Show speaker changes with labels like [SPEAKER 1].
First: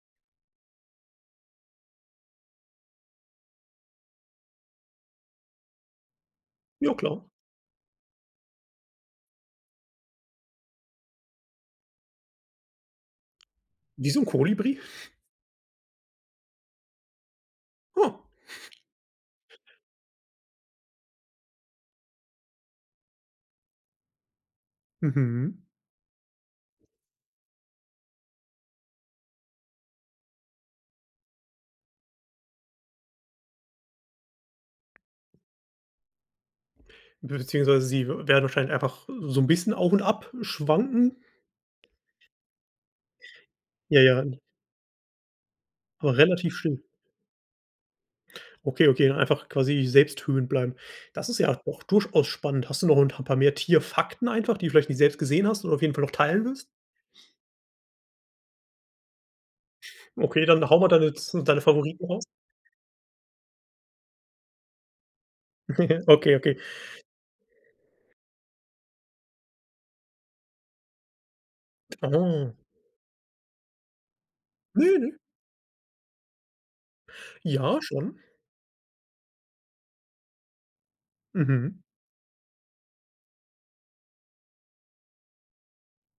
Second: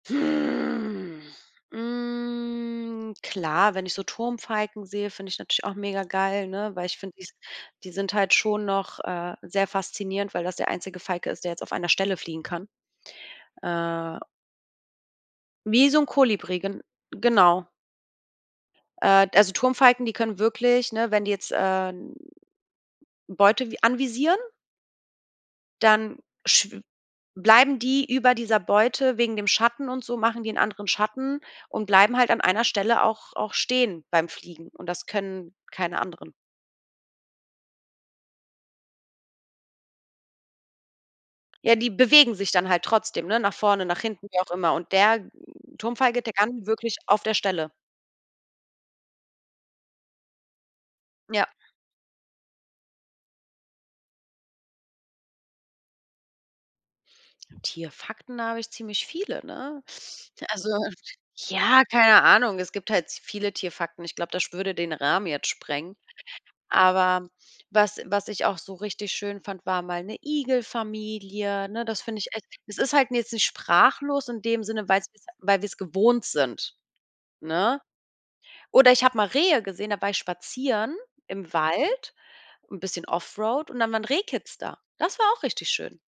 [SPEAKER 1] Hm, hm, klar, wenn ich so Turmfalken sehe, finde ich natürlich auch mega geil, ne? Weil
[SPEAKER 2] Ja,
[SPEAKER 1] ich finde,
[SPEAKER 2] klar.
[SPEAKER 1] die s die sind halt schon noch, äh, sehr faszinierend, weil das der einzige Falke ist, der jetzt auf einer Stelle fliegen kann. Äh.
[SPEAKER 2] Wieso Kolibri?
[SPEAKER 1] Wie so 'n Kolibri, gen genau.
[SPEAKER 2] Oh.
[SPEAKER 1] Äh, also, Turmfalken, die können wirklich, ne wenn die jetzt, äh, n Beute vi anvisieren
[SPEAKER 2] Mhm.
[SPEAKER 1] dann schw bleiben die über dieser Beute wegen dem Schatten und so machen die anderen Schatten und bleiben halt an einer Stelle auch auch stehen beim Fliegen und das können keine anderen.
[SPEAKER 2] Beziehungsweise sie w werden vielleicht einfach so 'n bisschen auf und ab schwanken.
[SPEAKER 1] Ja, die bewegen sich dann halt trotzdem, ne? Nach vorne, nach
[SPEAKER 2] Ja, ja.
[SPEAKER 1] hinten, wie auch immer. Und der
[SPEAKER 2] Aber
[SPEAKER 1] Turmfalke, der
[SPEAKER 2] relativ
[SPEAKER 1] kann
[SPEAKER 2] still.
[SPEAKER 1] wirklich auf der Stelle.
[SPEAKER 2] Okay, okay, dann einfach quasi selbsthöhend bleiben. Das ist ja
[SPEAKER 1] Ja.
[SPEAKER 2] auch durchaus spannend. Hast du noch 'n ta 'n paar mehr Tierfakten einfach, die du vielleicht nie selbst gesehen hast und auf jeden Fall noch teilen willst?
[SPEAKER 1] Tierfakten, habe ich ziemlich viele, ne?
[SPEAKER 2] Okay,
[SPEAKER 1] Also,
[SPEAKER 2] dann haue mal deine z deine
[SPEAKER 1] ja,
[SPEAKER 2] Favoriten
[SPEAKER 1] keine
[SPEAKER 2] raus.
[SPEAKER 1] Ahnung. Es gibt halt zu viele Tierfakten. Ich glaube, das sch würde den Rahmen jetzt sprengen.
[SPEAKER 2] Okay, okay.
[SPEAKER 1] Aber was was ich auch so richtig schön fand, war mal 'ne Igelfamilie, ne? Das finde ich echt
[SPEAKER 2] Aha.
[SPEAKER 1] es ist halt jetzt nicht sprachlos in dem
[SPEAKER 2] Ne,
[SPEAKER 1] Sinne, weil es
[SPEAKER 2] ne.
[SPEAKER 1] weil wir es gewohnt sind,
[SPEAKER 2] Ja,
[SPEAKER 1] ne?
[SPEAKER 2] schon.
[SPEAKER 1] Oder ich habe mal Rehe gesehen, da war ich spazieren im
[SPEAKER 2] Mhm.
[SPEAKER 1] Wald, 'n bisschen off-road und dann war 'n Rehkitz da. Das war auch richtig schön.